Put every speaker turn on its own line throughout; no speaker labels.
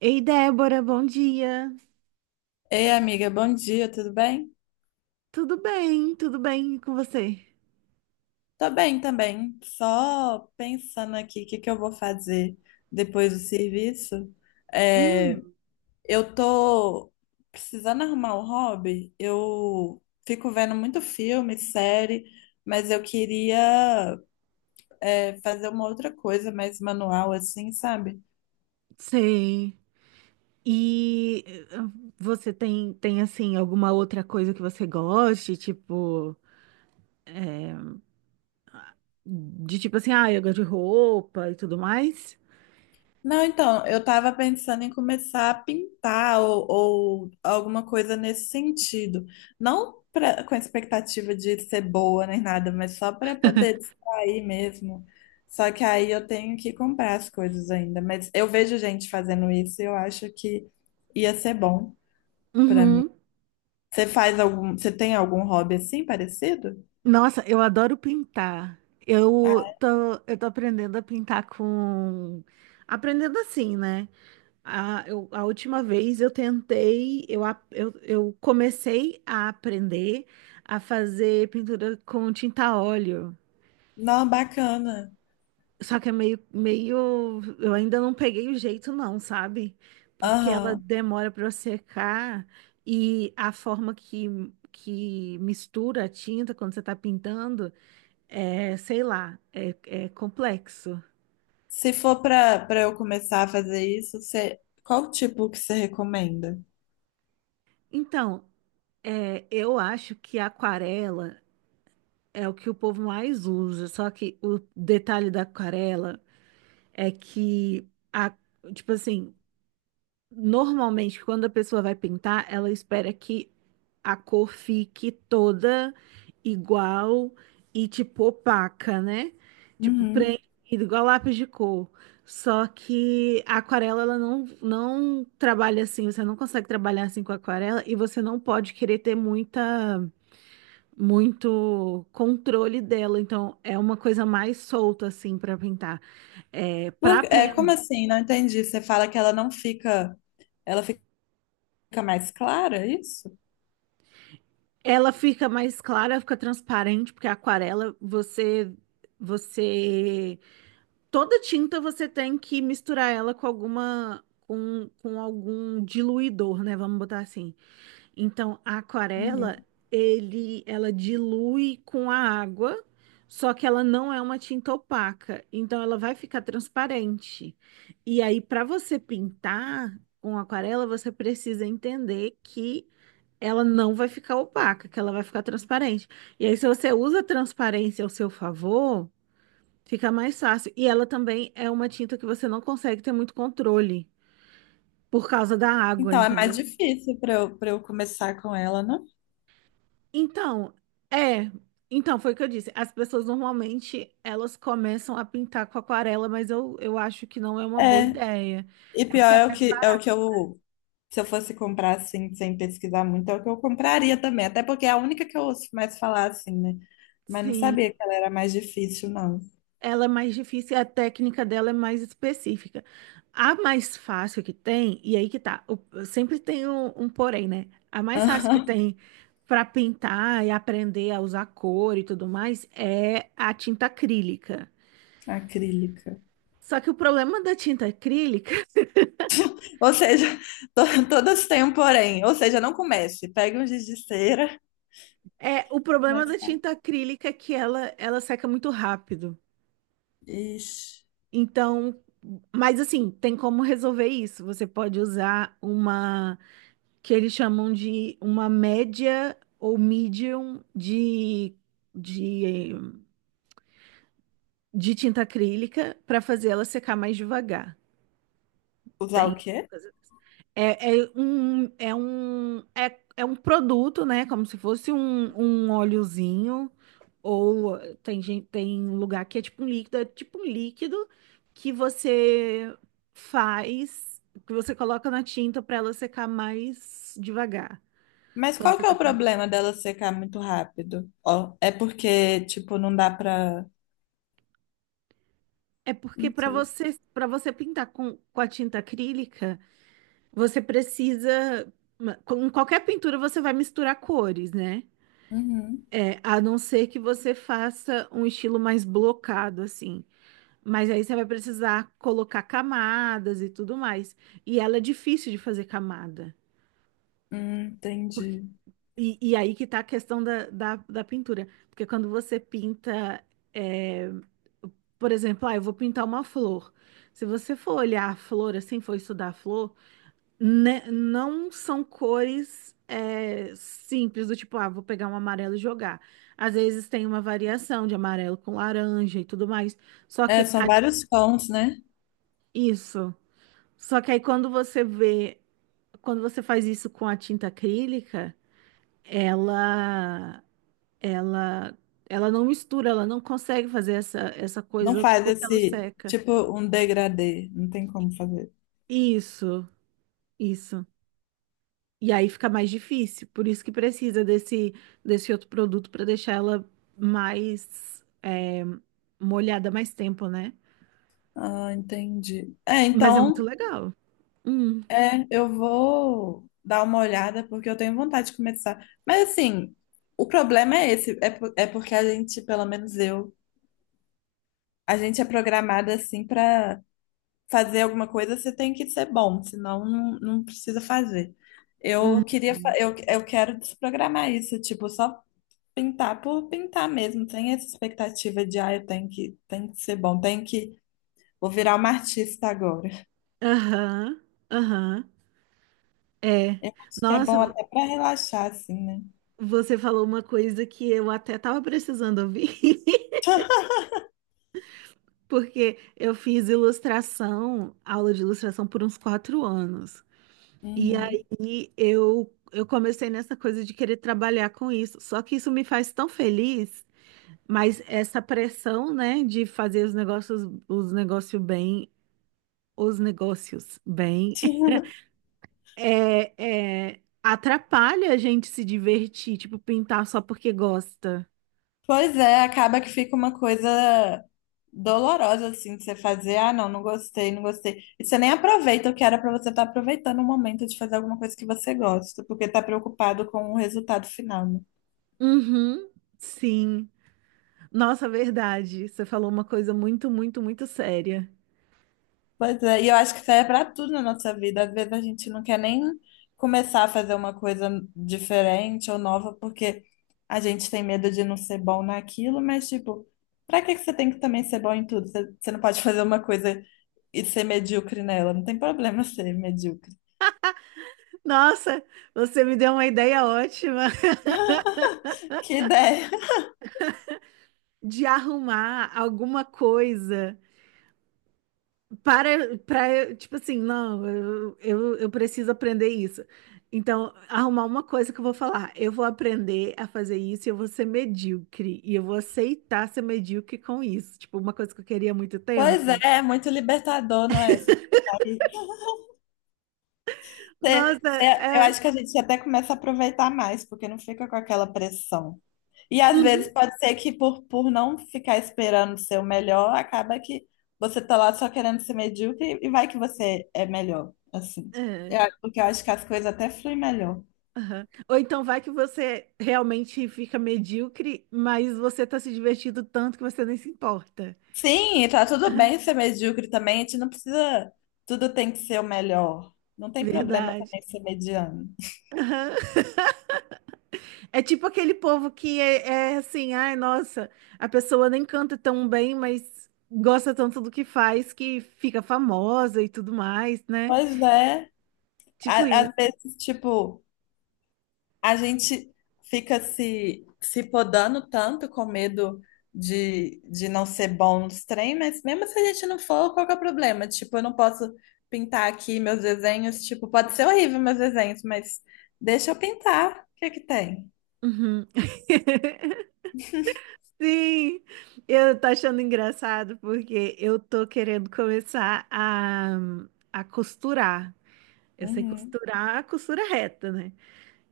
Ei, Débora, bom dia.
Ei, amiga, bom dia, tudo bem?
Tudo bem e com você?
Tô bem também, só pensando aqui o que eu vou fazer depois do serviço. É,
Hum,
eu tô precisando arrumar um hobby, eu fico vendo muito filme, série, mas eu queria, fazer uma outra coisa mais manual, assim, sabe?
sei. E você tem assim, alguma outra coisa que você goste, tipo, de tipo assim, ah, eu gosto de roupa e tudo mais?
Não, então, eu estava pensando em começar a pintar ou alguma coisa nesse sentido. Não pra, com expectativa de ser boa nem nada, mas só para poder distrair mesmo. Só que aí eu tenho que comprar as coisas ainda. Mas eu vejo gente fazendo isso e eu acho que ia ser bom para mim.
Uhum.
Você faz algum, você tem algum hobby assim parecido?
Nossa, eu adoro pintar. Eu
Ah,
tô, eu tô aprendendo a pintar com... Aprendendo assim, né? A última vez eu tentei, eu comecei a aprender a fazer pintura com tinta a óleo.
não, bacana.
Só que é eu ainda não peguei o jeito não, sabe? Porque ela
Aham.
demora para secar e a forma que mistura a tinta quando você está pintando, sei lá, é complexo.
Se for para eu começar a fazer isso, você, qual tipo que você recomenda?
Então, eu acho que a aquarela é o que o povo mais usa, só que o detalhe da aquarela é que tipo assim, normalmente quando a pessoa vai pintar, ela espera que a cor fique toda igual e tipo opaca, né? Tipo
Uhum.
preenchida igual lápis de cor. Só que a aquarela ela não trabalha assim, você não consegue trabalhar assim com a aquarela e você não pode querer ter muita muito controle dela, então é uma coisa mais solta assim para pintar. É,
É, como assim? Não entendi. Você fala que ela não fica, ela fica mais clara, é isso?
ela fica mais clara, fica transparente, porque a aquarela você você toda tinta você tem que misturar ela com algum diluidor, né? Vamos botar assim. Então, a aquarela,
Uhum.
ela dilui com a água, só que ela não é uma tinta opaca, então ela vai ficar transparente. E aí, para você pintar com aquarela, você precisa entender que ela não vai ficar opaca, que ela vai ficar transparente. E aí, se você usa a transparência ao seu favor, fica mais fácil. E ela também é uma tinta que você não consegue ter muito controle por causa da água,
Então é mais
entendeu?
difícil para eu começar com ela, né?
Então, é. Então, foi o que eu disse. As pessoas normalmente elas começam a pintar com aquarela, mas eu acho que não é uma boa
É.
ideia.
E
É
pior
porque é
é
mais ba-
se eu fosse comprar assim, sem pesquisar muito, é o que eu compraria também. Até porque é a única que eu ouço mais falar assim, né? Mas não
Sim,
sabia que ela era mais difícil, não.
ela é mais difícil e a técnica dela é mais específica. A mais fácil que tem, e aí que tá, sempre tem um porém, né? A mais fácil que tem para pintar e aprender a usar cor e tudo mais é a tinta acrílica.
Acrílica.
Só que o problema da tinta acrílica
Ou seja, todas têm um porém. Ou seja, não comece. Pegue um giz de cera.
É, o problema
Mas...
da tinta acrílica é que ela seca muito rápido.
Ixi,
Então, mas assim, tem como resolver isso. Você pode usar uma que eles chamam de uma média ou medium de, de tinta acrílica para fazer ela secar mais devagar.
usar
Tem.
o quê?
É, é um produto, né? Como se fosse um óleozinho. Ou tem gente, tem lugar que é tipo um líquido, que você que você coloca na tinta para ela secar mais devagar
Mas
quando
qual
você
que é
tá
o
pintando.
problema dela secar muito rápido? Ó, é porque, tipo, não dá pra.
É porque
Não sei.
para você pintar com a tinta acrílica, você precisa, com qualquer pintura você vai misturar cores, né?
Uhum.
É, a não ser que você faça um estilo mais blocado, assim. Mas aí você vai precisar colocar camadas e tudo mais. E ela é difícil de fazer camada. Porque-
Entendi.
e aí que tá a questão da pintura. Porque quando você pinta, é, por exemplo, ah, eu vou pintar uma flor. Se você for olhar a flor assim, for estudar a flor, né, não são cores, simples, do tipo, ah, vou pegar um amarelo e jogar. Às vezes tem uma variação de amarelo com laranja e tudo mais. Só
É,
que
são
a-
vários tons, né?
isso. Só que aí quando você faz isso com a tinta acrílica, ela, ela, ela não mistura, ela não consegue fazer essa
Não
coisa
faz
porque ela
esse,
seca.
tipo, um degradê. Não tem como fazer.
Isso, isso. E aí fica mais difícil, por isso que precisa desse outro produto para deixar ela mais, molhada mais tempo, né?
Ah, entendi. É,
Mas é muito
então.
legal. Hum,
É, eu vou dar uma olhada porque eu tenho vontade de começar. Mas assim, o problema é esse, é porque a gente, pelo menos eu, a gente é programada assim para fazer alguma coisa, você tem que ser bom, senão não precisa fazer. Eu
hum.
queria, eu quero desprogramar isso, tipo, só pintar por pintar mesmo, sem essa expectativa de, ah, eu tenho tenho que ser bom, tenho que, vou virar uma artista agora.
Aham, aham. É.
Eu acho que é
Nossa,
bom até para relaxar, assim, né?
você falou uma coisa que eu até tava precisando ouvir, porque eu fiz ilustração, aula de ilustração por uns 4 anos. E aí
Uhum.
eu comecei nessa coisa de querer trabalhar com isso. Só que isso me faz tão feliz. Mas essa pressão, né, de fazer os negócios bem, os negócios bem, atrapalha a gente se divertir, tipo, pintar só porque gosta.
Pois é, acaba que fica uma coisa dolorosa, assim, de você fazer, ah, não gostei, não gostei. E você nem aproveita o que era pra você estar aproveitando o momento de fazer alguma coisa que você gosta, porque tá preocupado com o resultado final, né?
Uhum, sim. Nossa, verdade. Você falou uma coisa muito, muito, muito séria.
Pois é, e eu acho que isso aí é para tudo na nossa vida. Às vezes a gente não quer nem começar a fazer uma coisa diferente ou nova porque a gente tem medo de não ser bom naquilo, mas tipo, para que você tem que também ser bom em tudo? Você não pode fazer uma coisa e ser medíocre nela, não tem problema ser medíocre.
Nossa, você me deu uma ideia ótima
Que ideia!
de arrumar alguma coisa, tipo assim, não, eu preciso aprender isso. Então, arrumar uma coisa que eu vou falar. Eu vou aprender a fazer isso e eu vou ser medíocre. E eu vou aceitar ser medíocre com isso. Tipo, uma coisa que eu queria há muito
Pois é,
tempo.
é muito libertador, não é?
Nossa,
Eu
é.
acho que a gente até começa a aproveitar mais, porque não fica com aquela pressão. E às vezes
Uhum,
pode ser que por não ficar esperando ser o melhor, acaba que você tá lá só querendo ser medíocre e vai que você é melhor, assim.
é,
Porque eu acho que as coisas até fluem melhor.
aham. Ou então vai que você realmente fica medíocre, mas você tá se divertindo tanto que você nem se importa.
Sim, e tá tudo bem ser medíocre também, a gente não precisa, tudo tem que ser o melhor. Não tem problema
Verdade.
também ser mediano.
É tipo aquele povo que é assim, ai, nossa, a pessoa nem canta tão bem, mas gosta tanto do que faz que fica famosa e tudo mais, né?
Pois é,
Tipo isso.
às vezes, tipo, a gente fica se podando tanto com medo de não ser bom nos trem, mas mesmo se a gente não for, qual que é o problema? Tipo, eu não posso pintar aqui meus desenhos, tipo, pode ser horrível meus desenhos, mas deixa eu pintar, o que é que tem?
Uhum. Sim, eu tô achando engraçado porque eu tô querendo começar a costurar. Eu sei
Uhum,
costurar a costura reta, né?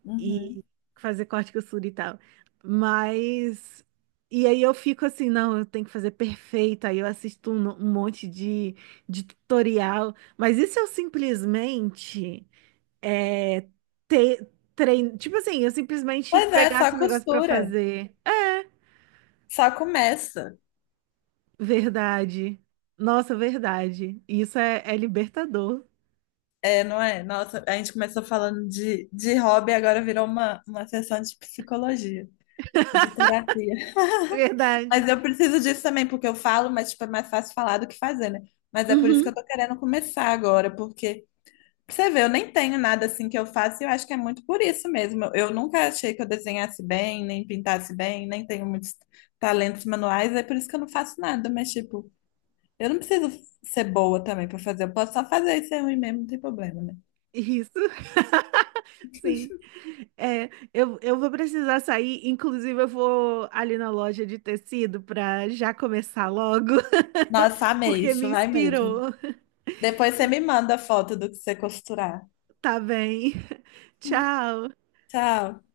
uhum.
E fazer corte, costura e tal. Mas. E aí eu fico assim, não, eu tenho que fazer perfeito. Aí eu assisto um monte de tutorial. Mas isso se eu simplesmente é, ter, Tipo assim, eu simplesmente
Pois é, só
pegasse um negócio pra
costura,
fazer. É,
só começa.
verdade. Nossa, verdade. Isso é libertador.
É, não é? Nossa, a gente começou falando de hobby, agora virou uma sessão de psicologia, de terapia.
Verdade.
Mas eu preciso disso também, porque eu falo, mas tipo, é mais fácil falar do que fazer, né? Mas é por isso que
Uhum.
eu tô querendo começar agora, porque pra você vê, eu nem tenho nada assim que eu faço e eu acho que é muito por isso mesmo. Eu nunca achei que eu desenhasse bem, nem pintasse bem, nem tenho muitos talentos manuais, é por isso que eu não faço nada, mas tipo, eu não preciso ser boa também pra fazer, eu posso só fazer isso ser ruim mesmo, não tem problema, né?
Isso. Sim. É, eu vou precisar sair, inclusive eu vou ali na loja de tecido para já começar logo,
Nossa, amei
porque me
isso, vai mesmo.
inspirou.
Depois você me manda a foto do que você costurar.
Tá bem. Tchau.
Tchau.